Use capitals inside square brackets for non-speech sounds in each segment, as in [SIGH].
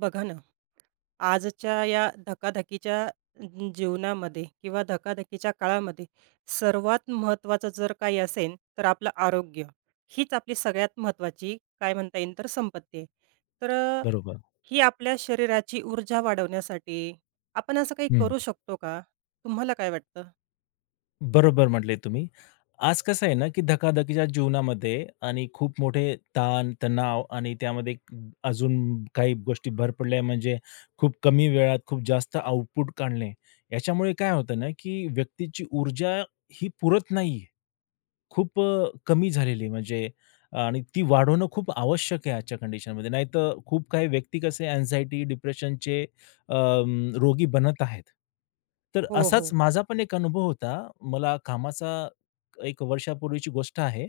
बघा ना, आजच्या या धकाधकीच्या जीवनामध्ये किंवा धकाधकीच्या काळामध्ये सर्वात महत्त्वाचं जर काही असेल, तर आपलं आरोग्य. हीच आपली सगळ्यात महत्त्वाची काय म्हणता येईल तर संपत्ती आहे. तर अ, बरोबर. ही आपल्या शरीराची ऊर्जा वाढवण्यासाठी आपण असं काही हं. करू शकतो का? तुम्हाला काय वाटतं? बरोबर म्हटले तुम्ही. आज कसं आहे ना, की धकाधकीच्या जीवनामध्ये आणि खूप मोठे ताण, तणाव आणि त्यामध्ये अजून काही गोष्टी भर पडल्या म्हणजे खूप कमी वेळात खूप जास्त आउटपुट काढणे. याच्यामुळे काय होतं ना, की व्यक्तीची ऊर्जा ही पुरत नाही. खूप कमी झालेली आहे, म्हणजे आणि ती वाढवणं खूप आवश्यक आहे आजच्या कंडिशनमध्ये. नाहीतर खूप काही व्यक्ती कसे अँक्झायटी, डिप्रेशनचे रोगी बनत आहेत. तर हो, असाच हो. माझा पण एक अनुभव होता. मला कामाचा एक वर्षापूर्वीची गोष्ट आहे.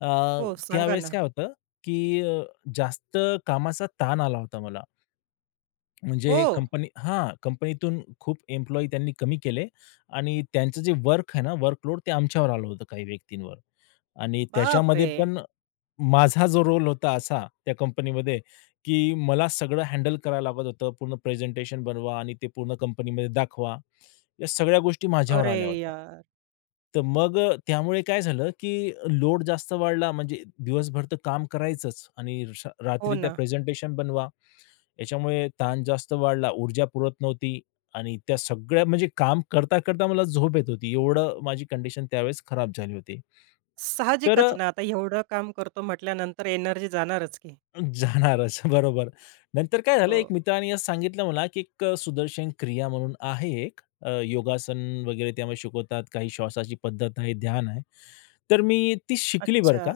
अ, हो, सांगा त्यावेळेस ना. काय होतं, की जास्त कामाचा ताण आला होता मला. हो. म्हणजे कंपनीतून खूप एम्प्लॉयी त्यांनी कमी केले आणि त्यांचं जे वर्क आहे ना, वर्कलोड ते आमच्यावर आलं होतं काही व्यक्तींवर आणि त्याच्यामध्ये बापरे! पण माझा जो रोल होता असा त्या कंपनीमध्ये, की मला सगळं हँडल करायला लागत होतं. पूर्ण प्रेझेंटेशन बनवा आणि ते पूर्ण कंपनीमध्ये दाखवा. या सगळ्या गोष्टी माझ्यावर अरे आल्या होत्या. यार! तर मग त्यामुळे काय झालं, की लोड जास्त वाढला म्हणजे दिवसभर तर काम करायचंच आणि हो रात्री त्या ना. प्रेझेंटेशन बनवा. याच्यामुळे ताण जास्त वाढला, ऊर्जा पुरत नव्हती आणि त्या सगळ्या म्हणजे काम करता-करता मला झोप येत होती. एवढं माझी कंडिशन त्यावेळेस खराब झाली होती. साहजिकच तर ना, आता एवढं काम करतो म्हटल्यानंतर एनर्जी जाणारच की. जाणारच. [LAUGHS] बरोबर. नंतर काय झालं, एक हो. मित्राने असं सांगितलं मला, की एक सुदर्शन क्रिया म्हणून आहे एक योगासन वगैरे त्यामध्ये शिकवतात. काही श्वासाची पद्धत आहे, ध्यान आहे. तर मी ती शिकली बरं अच्छा. का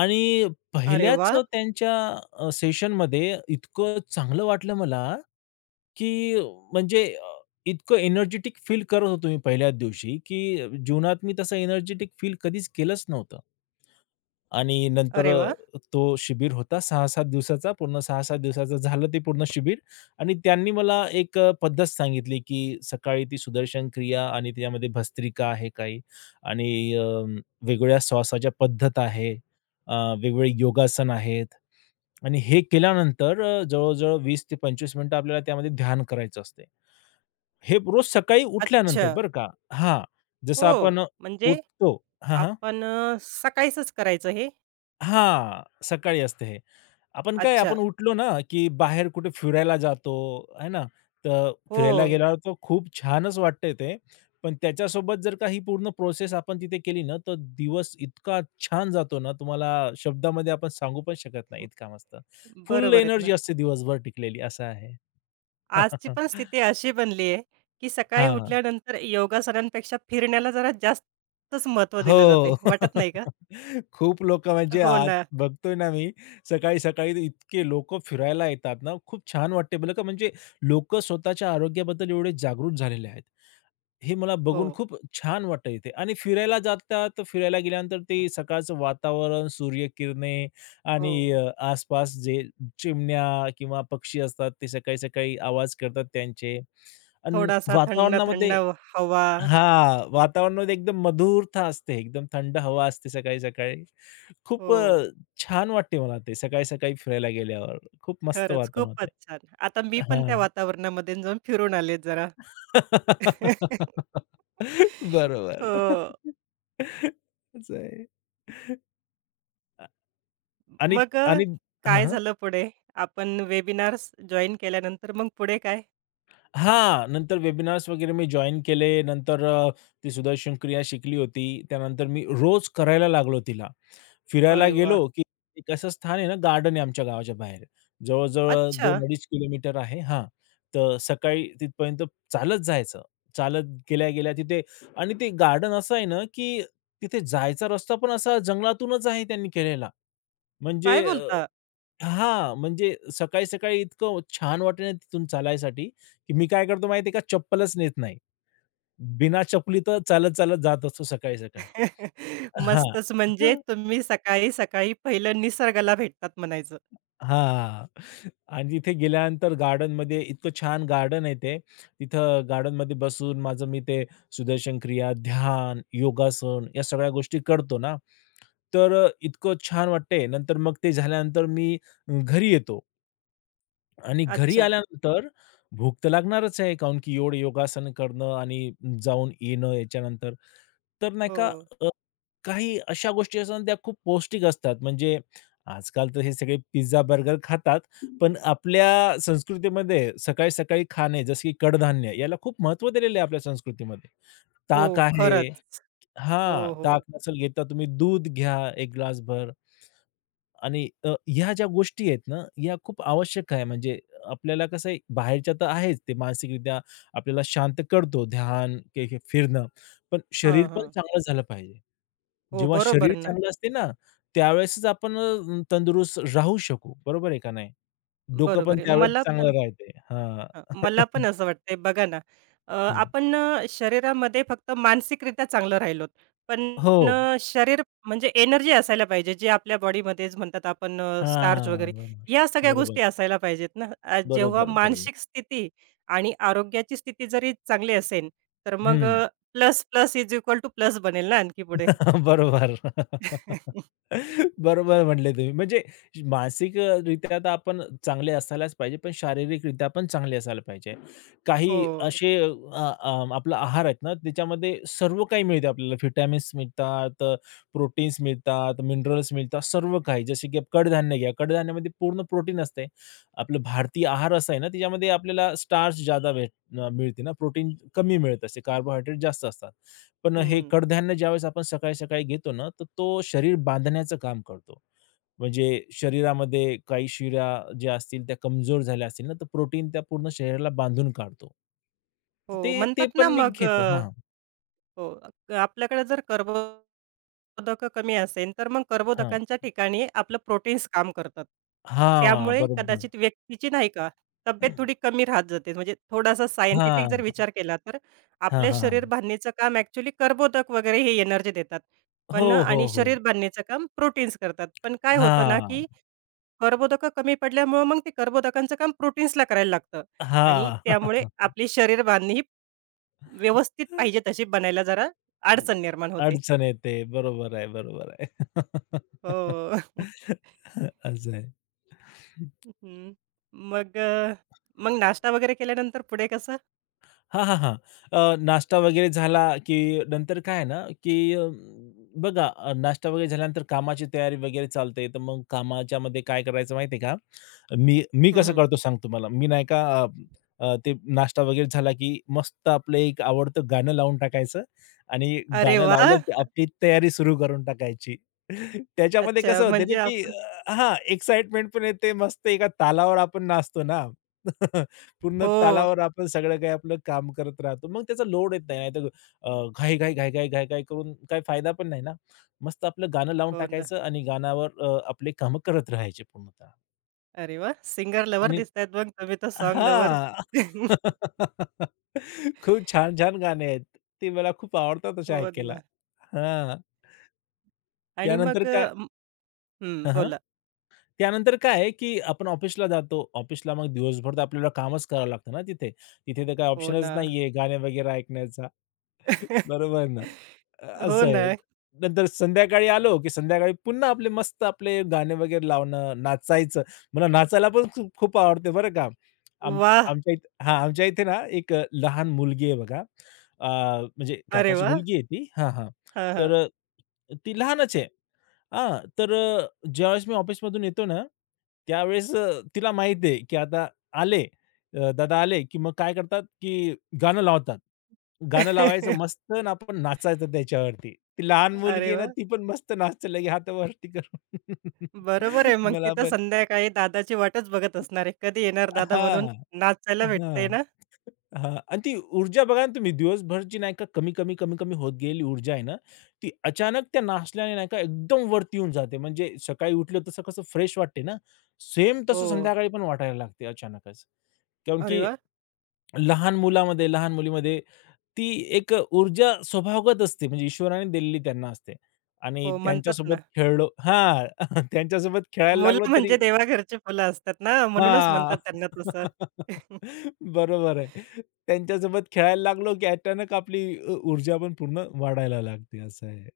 आणि अरे पहिल्याच वाह! त्यांच्या सेशनमध्ये इतकं चांगलं वाटलं मला, की म्हणजे इतकं एनर्जेटिक फील करत होतो मी पहिल्याच दिवशी, की जीवनात मी तसं एनर्जेटिक फील कधीच केलंच नव्हतं. आणि नंतर अरे वाह! तो शिबिर होता 6-7 दिवसाचा. पूर्ण 6-7 दिवसाचं झालं ते पूर्ण शिबिर आणि त्यांनी मला एक पद्धत सांगितली, की सकाळी ती सुदर्शन क्रिया आणि त्याच्यामध्ये भस्त्रिका आहे काही आणि वेगवेगळ्या श्वासाच्या पद्धत आहे. अ, वेगवेगळे योगासन आहेत आणि हे केल्यानंतर जवळ-जवळ 20 ते 25 मिनिटं आपल्याला त्यामध्ये ध्यान करायचं असते. हे रोज सकाळी अच्छा. उठल्यानंतर बरं का. हां, जसं हो. आपण म्हणजे उठतो हां, हां. आपण सकाळीचच करायचं हे? हां, सकाळी असते हे. आपण काय अच्छा. आपण उठलो ना, की बाहेर कुठे फिरायला जातो, है ना? तर हो. फिरायला गेल्यावर तर खूप छानच वाटतंय ते. पण त्याच्यासोबत जर का ही पूर्ण प्रोसेस आपण तिथे केली ना, तर दिवस इतका छान जातो ना, तुम्हाला शब्दामध्ये आपण सांगू पण शकत नाही, इतका मस्त. फुल बरोबर आहेत ना. एनर्जी असते दिवसभर टिकलेली, असं आहे. आजची पण स्थिती [LAUGHS] अशी बनली आहे, की सकाळी हां. उठल्यानंतर योगासनांपेक्षा फिरण्याला जरा जास्तच महत्त्व दिलं जातंय. हो. वाटत नाही का? [LAUGHS] खूप लोकं म्हणजे हो आज ना. बघतोय ना मी, सकाळी-सकाळी इतके लोकं फिरायला येतात ना, खूप छान वाटते मला का म्हणजे लोकं स्वतःच्या आरोग्याबद्दल एवढे जागरूक झालेले आहेत. हे मला हो, बघून खूप छान वाटतं इथे आणि फिरायला जातात, तर फिरायला गेल्यानंतर ते सकाळचं वातावरण, सूर्यकिरणे हो. आणि आसपास जे चिमण्या किंवा पक्षी असतात, ते सकाळी-सकाळी आवाज करतात त्यांचे. अन् थोडासा थंड-थंड वातावरणामध्ये हवा. हां, वातावरण एकदम मधुरता असते. एकदम थंड हवा असते सकाळी-सकाळी. खूप हो. छान वाटते मला ते सकाळी-सकाळी फिरायला गेल्यावर. खूप मस्त खरंच वातावरण होते. खूपच छान. आता मी पण हां. त्या वातावरणामध्ये जाऊन फिरून आले जरा. [LAUGHS] [LAUGHS] बरोबर. हो. [LAUGHS] असं आहे. आणि मग अ, आणि हां, काय हां. झालं पुढे? आपण वेबिनार्स जॉइन केल्यानंतर मग पुढे काय? हां, नंतर वेबिनार्स वगैरे मी जॉइन केले. नंतर ती सुदर्शन क्रिया शिकली होती. त्यानंतर मी रोज करायला लागलो तिला. फिरायला अरे वाह! गेलो, की एक असं स्थान आहे ना, गार्डन आहे आमच्या गावाच्या बाहेर. जवळ-जवळ अच्छा, 2 किलोमीटर आहे. हां, तर सकाळी तिथपर्यंत चालत जायचं. चालत गेल्या-गेल्या तिथे आणि ते गार्डन असं आहे ना, की तिथे जायचा रस्ता पण असा जंगलातूनच आहे त्यांनी केलेला. म्हणजे काय बोलता? म्हणजे सकाळी-सकाळी इतकं छान वाटे ना तिथून चालायसाठी, की मी काय करतो माहिती आहे का? चप्पलच नेत नाही. बिना चपली तर चालत-चालत जात असतो सकाळी-सकाळी. [LAUGHS] हां. मस्तच म्हणजे तुम्ही सकाळी, सकाळी पहिलं निसर्गाला भेटतात म्हणायचं. हां. आणि तिथे गेल्यानंतर गार्डनमध्ये इतकं छान गार्डन आहे ते. तिथं गार्डनमध्ये बसून मी ते सुदर्शन क्रिया, ध्यान, योगासन या सगळ्या गोष्टी करतो ना, तर इतकं छान वाटते. नंतर मग ते झाल्यानंतर मी घरी येतो. आणि घरी अच्छा. आल्यानंतर भूक तर लागणारच आहे, काहून की एवढं योगासन करणं आणि जाऊन येणं याच्यानंतर. तर नाही हो, का अ, काही अशा गोष्टी असतात त्या खूप पौष्टिक असतात. म्हणजे आजकाल तर हे सगळे पिझ्झा, बर्गर खातात, पण आपल्या संस्कृतीमध्ये सकाळी-सकाळी खाणे जसे की कडधान्य याला खूप महत्त्व दिलेलं आहे आपल्या संस्कृतीमध्ये. हो. ताक आहे बरोबर. खरंच. हो, हो. ताक नसेल घेता तुम्ही दूध घ्या 1 ग्लासभर आणि ह्या ज्या गोष्टी आहेत ना, या खूप आवश्यक आहे. म्हणजे आपल्याला कसं आहे, बाहेरच्या तर आहेच ते मानसिकरित्या आपल्याला शांत करतो ध्यान, के के फिरणं. पण हां, शरीर पण हां. चांगलं झालं पाहिजे. हो, जेव्हा शरीर बरोबर ना. चांगलं असते ना, त्यावेळेसच आपण तंदुरुस्त राहू शकू. बरोबर आहे का नाही? डोकं बरोबर पण आहे. त्यावेळेस मला चांगलं पण राहते. हां. हं, हं. मला पण [LAUGHS] असं वाटतंय. बघा ना, अ, आपण शरीरामध्ये फक्त मानसिकरित्या चांगलं राहिलोत, पण हो. शरीर म्हणजे एनर्जी असायला पाहिजे, जे आपल्या बॉडीमध्येच म्हणतात आपण स्टार्च वगैरे, हां. या सगळ्या गोष्टी बरोबर. असायला पाहिजेत ना. जेव्हा बरोबर, बरोबर, बरोबर. मानसिक स्थिती आणि आरोग्याची स्थिती जरी चांगली असेल, तर मग हं. Plus, plus is equal to plus बनेल ना आणखी पुढे. [LAUGHS] बरोबर. [LAUGHS] [LAUGHS] बरोबर म्हटले तुम्ही. म्हणजे मानसिकरित्या तर आपण चांगले असायलाच पाहिजे, पण शारीरिकरित्या पण चांगले असायला पाहिजे. हो. काही असे अ, अ, आपला आहार आहेत ना, त्याच्यामध्ये सर्व काही मिळते आपल्याला. व्हिटॅमिन्स मिळतात, प्रोटीन्स मिळतात, मिनरल्स मिळतात, सर्व काही. जसे की कडधान्य घ्या, कडधान्यामध्ये पूर्ण प्रोटीन असते. आपलं भारतीय आहार असा आहे ना, त्याच्यामध्ये आपल्याला स्टार्च जादा मिळते ना, प्रोटीन कमी मिळत असते, कार्बोहायड्रेट जास्त असतात. पण हं, हे हं. कडधान्य ज्यावेळेस आपण सकाळी-सकाळी घेतो ना, तर तो शरीर बांधण्याचं काम करतो. म्हणजे शरीरामध्ये काही शिरा ज्या असतील त्या कमजोर झाल्या असतील ना, तर प्रोटीन त्या पूर्ण शरीराला बांधून काढतो. तर हो, ते ते म्हणतात ना पण मी मग अ घेतो. हां, हो. अ, आपल्याकडे जर कर्बोदकं कमी असेल, तर मग हां. कर्बोदकांच्या ठिकाणी आपलं प्रोटीन्स काम करतात. हां, त्यामुळे बरोबर. कदाचित व्यक्तीची नाही का, तब्येत थोडी कमी राहत जाते. म्हणजे थोडासा सायंटिफिक जर हां, विचार केला, तर हां, आपल्या हां, शरीर हां. बांधणीचं काम ॲक्चुअली कर्बोदक वगैरे हे एनर्जी देतात. हो, पण आणि हो, हो. शरीर बांधणीचं काम प्रोटीन्स करतात. पण काय होतं ना, हां, की कर्बोदकं कमी पडल्यामुळं मग ते कर्बोदकांचं काम प्रोटीन्सला करायला लागतं आणि हां. त्यामुळे [LAUGHS] आपली शरीर बांधणी ही व्यवस्थित पाहिजे तशी बनायला जरा अडचण निर्माण होते. अडचण येते. बरोबर आहे, बरोबर आहे. [LAUGHS] हो. [LAUGHS] असं आहे. हं. मग अ, मग नाश्ता वगैरे केल्यानंतर पुढे कसं? हां, हां, हां. नाश्ता वगैरे झाला, की नंतर काय आहे ना, की बघा नाश्ता वगैरे झाल्यानंतर कामाची तयारी वगैरे चालते. तर मग कामाच्यामध्ये काय करायचं माहिती आहे का? मी मी हं, कसं हं. करतो सांगतो तुम्हाला. मी नाही का अ, अ, ते नाश्ता वगैरे झाला, की मस्त आपलं एक आवडतं गाणं लावून टाकायचं आणि अरे गाणं वा.. लावलं, की आपली तयारी सुरू करून टाकायची. [LAUGHS] त्याच्यामध्ये अच्छा कसं होते ना, म्हणजे की आपण एक्साइटमेंट पण येते. मस्त एका तालावर आपण नाचतो ना. [LAUGHS] पूर्ण हो, तालावर आपण सगळं काही आपलं काम करत राहतो. मग त्याचा लोड येत नाही. नाहीतर अ, घाई-घाई, घाई-घाई, घाई-घाई करून काही फायदा पण नाही ना. मस्त आपलं गाणं लावून हो ना. टाकायचं आणि गाण्यावर आपले कामं करत राहायचे पूर्णतः अरे वा.. सिंगर लवर आणि दिसतायत मग तुम्ही तर सॉन्ग लव्हर. हां. [LAUGHS] [LAUGHS] खूप छान-छान गाणे आहेत. ते मला खूप आवडतात असे हो ऐकायला. ना हां. आणि त्यानंतर काय हं, हां, हां. बोला. त्यानंतर काय आहे, की आपण ऑफिसला जातो. ऑफिसला मग दिवसभर तर आपल्याला कामच करावं लागतं ना तिथे. तिथे तर काही हो ना. ऑप्शनच नाहीये गाणे वगैरे ऐकण्याचा. [LAUGHS] बरोबर ना. हो असं ना. आहे. नंतर संध्याकाळी आलो, की संध्याकाळी पुन्हा आपले मस्त आपले गाणे वगैरे लावणं, नाचायचं. मला नाचायला पण खूप खूप आवडते बरं का. आम वाह! आमच्या इथे हां, आमच्या इथे ना एक लहान मुलगी आहे बघा. अ, म्हणजे अरे काकाची वाह! मुलगी आहे ती हां, हां. हां, हां. तर ती लहानच आहे. हां, तर ज्यावेळेस मी ऑफिसमधून येतो ना, त्यावेळेस तिला माहीत आहे, की आता आले दादा आले, की मग काय करतात, की गाणं लावतात. गाणं लावायचं [LAUGHS] मस्त आणि आपण नाचायचं त्याच्यावरती. ती लहान मुलगी अरे आहे ना, वाह! ती पण मस्त नाचते लगे हातावरती करून. [LAUGHS] बरोबर आहे. मग मला तिथं पण संध्याकाळी दादाची वाटच बघत असणार आहे. कधी येणार दादा म्हणून हां, नाचायला भेटतंय हां. ना? हां. आणि ती ऊर्जा बघा ना तुम्ही दिवसभर जी नाही का कमी, कमी, कमी, कमी होत गेलेली ऊर्जा आहे ना, ती अचानक त्या नाश्त्याने नाही का एकदम वरती येऊन जाते. म्हणजे सकाळी उठलं तसं कसं फ्रेश वाटते ना, सेम हो. तसं संध्याकाळी पण वाटायला लागते अचानकच. कारण अरे की वाह! लहान मुलामध्ये, लहान मुलीमध्ये ती एक ऊर्जा स्वभावगत असते. म्हणजे ईश्वराने दिलेली त्यांना असते आणि हो, म्हणतात ना, त्यांच्यासोबत खेळलो हां. [LAUGHS] त्यांच्यासोबत खेळायला लागलो मुलं म्हणजे तरी देवाघरची फुलं असतात ना, म्हणूनच हां. म्हणतात त्यांना तसं. [LAUGHS] बरोबर आहे. त्यांच्यासोबत खेळायला लागलो, की अचानक आपली ऊर्जा पण पूर्ण वाढायला लागते असं आहे.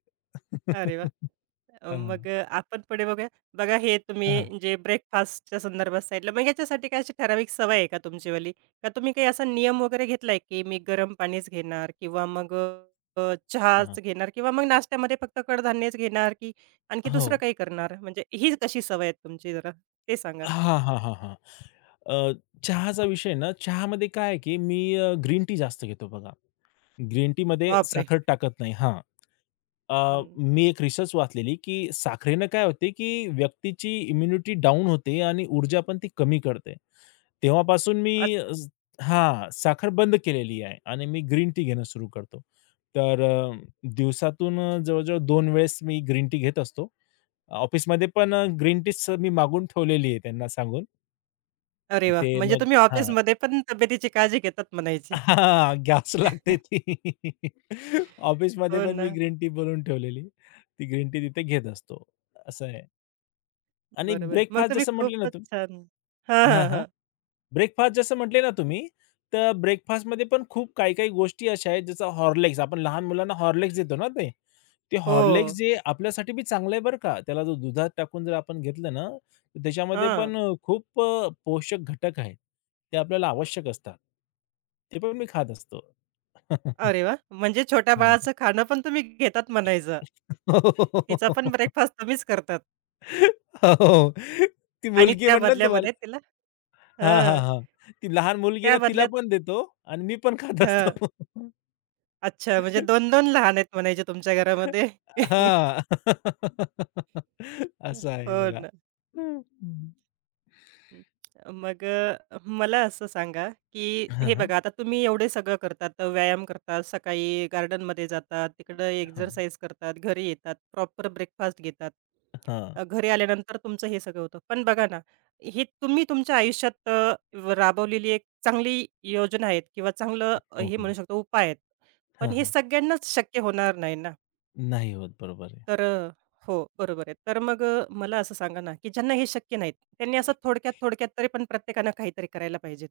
अरे वा, [LAUGHS] हां. आपण पुढे बघूया. बघा हे हां, हां. तुम्ही जे ब्रेकफास्टच्या संदर्भात सांगितलं, मग याच्यासाठी काय अशी ठराविक सवय आहे का तुमचीवाली? का तुम्ही काही असा नियम वगैरे घेतलाय, की मी गरम पाणीच घेणार किंवा मग अ, हां, चहाच हां. घेणार किंवा मग नाश्त्यामध्ये फक्त कडधान्यच घेणार, की आणखी हो. दुसरं काही करणार? म्हणजे ही कशी सवय आहे तुमची जरा ते सांगा? हां, हां, हां, हां. अ, चहाचा विषय ना, चहामध्ये काय आहे, की मी ग्रीन टी जास्त घेतो बघा. ग्रीन टीमध्ये बापरे! साखर टाकत नाही. हां. अ, हं. मी एक रिसर्च वाचलेली, की साखरेनं काय होते, की व्यक्तीची इम्युनिटी डाऊन होते आणि ऊर्जा पण ती कमी करते. तेव्हापासून मी अच साखर बंद केलेली आहे आणि मी ग्रीन टी घेणं सुरू करतो. तर दिवसातून जवळ-जवळ दोन वेळेस मी ग्रीन टी घेत असतो. ऑफिसमध्ये पण ग्रीन टीच मी मागून ठेवलेली आहे त्यांना सांगून. अरे वाह! ते म्हणजे मग तुम्ही हां, ऑफिसमध्ये पण तब्येतीची काळजी घेतात [LAUGHS] म्हणायची. हां, घ्यावच लागते ती. [LAUGHS] ऑफिसमध्ये हो पण ना. मी ग्रीन टी बनवून ठेवलेली. ती ग्रीन टी तिथे घेत असतो. असं आहे आणि बरोबर. मग तुम्ही खूपच छान. हां, हां, हां. ब्रेकफास्ट जसं म्हटले ना तुम्ही, तर ब्रेकफास्टमध्ये पण खूप काही-काही गोष्टी अशा आहेत, जसं हॉर्लिक्स आपण लहान मुलांना हॉर्लिक्स देतो ना ते. ते हॉर्लिक्स हो. जे आपल्यासाठी बी चांगलं आहे बरं का. त्याला जर दुधात टाकून जर आपण घेतलं ना, तर त्याच्यामध्ये हां. पण खूप पोषक घटक आहेत. ते आपल्याला आवश्यक असतात. ते पण मी खात असतो. [LAUGHS] अरे वाह! म्हणजे छोट्या हां. बाळाचं खाणं पण तुम्ही घेतात म्हणायचं. तिचा हो. पण ब्रेकफास्ट तुम्हीच करतात हो. ती आणि मुलगी त्या म्हटलं ना तुम्हाला. बदल्यामध्ये तिला हां, हां, हं. हां. ती लहान मुलगी त्या ना तिला बदल्यात पण देतो आणि मी पण खात असतो. हं. अच्छा म्हणजे दोन-दोन लहान आहेत म्हणायचे तुमच्या घरामध्ये. [LAUGHS] हां. [LAUGHS] असं आहे हो बघा. ना. हं. हं. हं. मला असं सांगा, की हां, हे हां. बघा आता तुम्ही एवढे सगळं करतात, व्यायाम करतात, सकाळी गार्डनमध्ये जातात, तिकडं हां. एक्सरसाइज करतात, घरी येतात, प्रॉपर ब्रेकफास्ट घेतात. हां. घरी आल्यानंतर तुमचं हे सगळं होतं. पण बघा ना, हे तुम्ही तुमच्या आयुष्यात व राबवलेली एक चांगली योजना आहेत किंवा चांगलं हो, हे म्हणू हो. शकतो उपाय आहेत. पण हां, हे हां. सगळ्यांनाच शक्य होणार नाही ना. नाही होत बरोबर तर अ, हो, बरोबर आहे. तर मग मला असं सांगा ना, की ज्यांना हे शक्य नाहीत, त्यांनी असं थोडक्यात-थोडक्यात तरी पण प्रत्येकानं काहीतरी करायला पाहिजेत.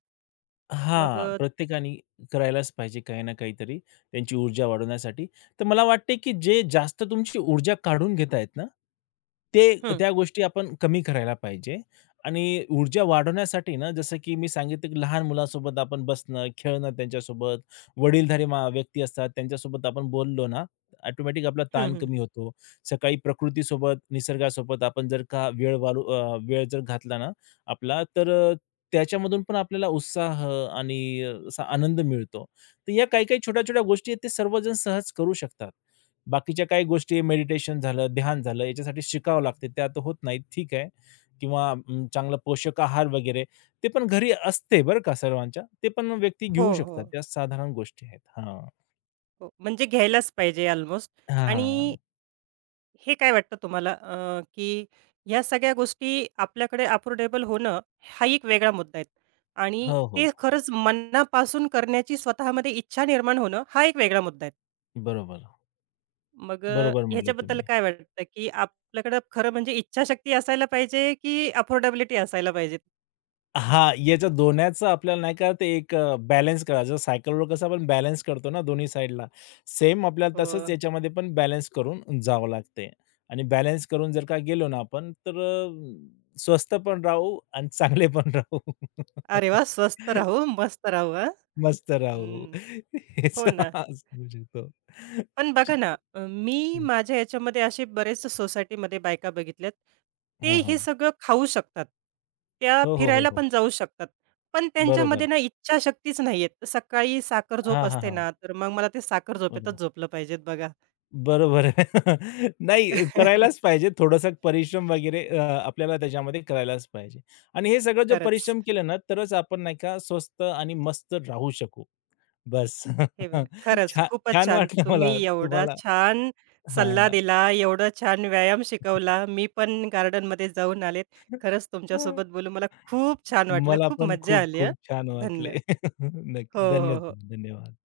मग हां, अ, प्रत्येकाने करायलाच पाहिजे काही ना काहीतरी त्यांची ऊर्जा वाढवण्यासाठी. तर मला वाटते, की जे जास्त तुमची ऊर्जा काढून घेत आहेत ना, ते हं, त्या गोष्टी आपण कमी करायला पाहिजे आणि ऊर्जा वाढवण्यासाठी ना, जसं की मी सांगितलं, की लहान मुलांसोबत आपण बसणं, खेळणं त्यांच्यासोबत, वडीलधारी व्यक्ती असतात त्यांच्यासोबत आपण बोललो ना, ऑटोमॅटिक आपला हं, ताण हं. कमी होतो. सकाळी प्रकृतीसोबत, निसर्गासोबत आपण जर का वेळ जर घातला ना, आपला, तर त्याच्यामधून पण आपल्याला उत्साह आणि असा आनंद मिळतो. तर या काही-काही छोट्या-छोट्या गोष्टी आहेत, ते सर्वजण सहज करू शकतात. बाकीच्या काही गोष्टी मेडिटेशन झालं, ध्यान झालं, याच्यासाठी शिकावं लागते, त्या तर होत नाहीत, ठीक आहे. किंवा चांगला पोषक आहार वगैरे, ते पण घरी असते बरं का सर्वांच्या. ते पण व्यक्ती हो, घेऊ हो, शकतात, त्या साधारण गोष्टी आहेत. हां. हो. म्हणजे घ्यायलाच पाहिजे अल्मोस्ट. हां, आणि हां, हे काय वाटतं तुम्हाला, की ह्या सगळ्या गोष्टी आपल्याकडे अफोर्डेबल होणं हा एक वेगळा मुद्दा आहे. आणि हो, हो. ते खरंच मनापासून करण्याची स्वतःमध्ये इच्छा निर्माण होणं हा एक वेगळा मुद्दा आहे. बरोबर. बरोबर म्हटले ह्याच्याबद्दल तुम्ही. काय वाटतं, की आपल्याकडं खरं म्हणजे इच्छाशक्ती असायला पाहिजे, की अफोर्डेबिलिटी असायला पाहिजे? हां, याच्या दोन्हीचं आपल्याला नाही का ते एक बॅलन्स करायचं. सायकलवर कसं आपण बॅलन्स करतो ना दोन्ही साइडला, सेम आपल्याला तसंच हो. याच्यामध्ये पण बॅलन्स करून जावं लागते. आणि बॅलन्स करून जर का गेलो ना आपण, तर स्वस्त पण राहू आणि चांगले पण राहू. अरे वाह! स्वस्त राहू, [LAUGHS] मस्त राहू हां. मस्त राहू. हं, [LAUGHS] हेच हो ना. असू शकतो. पण बघा ना, मी हं, माझ्या ह्याच्यामध्ये असे बरेच सोसायटीमध्ये बायका बघितल्यात. ते हां, हे सगळं खाऊ शकतात. त्या हो, हो, हो, फिरायला हो. पण जाऊ शकतात. पण त्यांच्यामध्ये बरोबर. ना इच्छाशक्तीच नाहीये. सकाळी साखर झोप हां, हां, असते हां. ना, तर मग मला ते साखर झोपेतच झोपलं पाहिजेत बघा. बरोबर आहे. [LAUGHS] नाही करायलाच [LAUGHS] पाहिजे. थोडासा परिश्रम वगैरे आपल्याला त्याच्यामध्ये करायलाच पाहिजे. आणि हे सगळं जर खरंच. परिश्रम केलं ना, तरच आपण नाही का स्वस्त आणि मस्त राहू शकू. बस. हे बघा, [LAUGHS] खरंच छान खूपच छान छान. वाटलं तुम्ही मला एवढा तुम्हाला छान सल्ला हां. दिला, एवढा छान व्यायाम शिकवला. मी पण गार्डनमध्ये जाऊन आले. खरंच तुमच्यासोबत बोलून मला खूप छान वाटलं. मला खूप पण मज्जा खूप आली हं. खूप छान वाटले. धन्यवाद. [LAUGHS] हो, नक्की. हो, हो. धन्यवाद.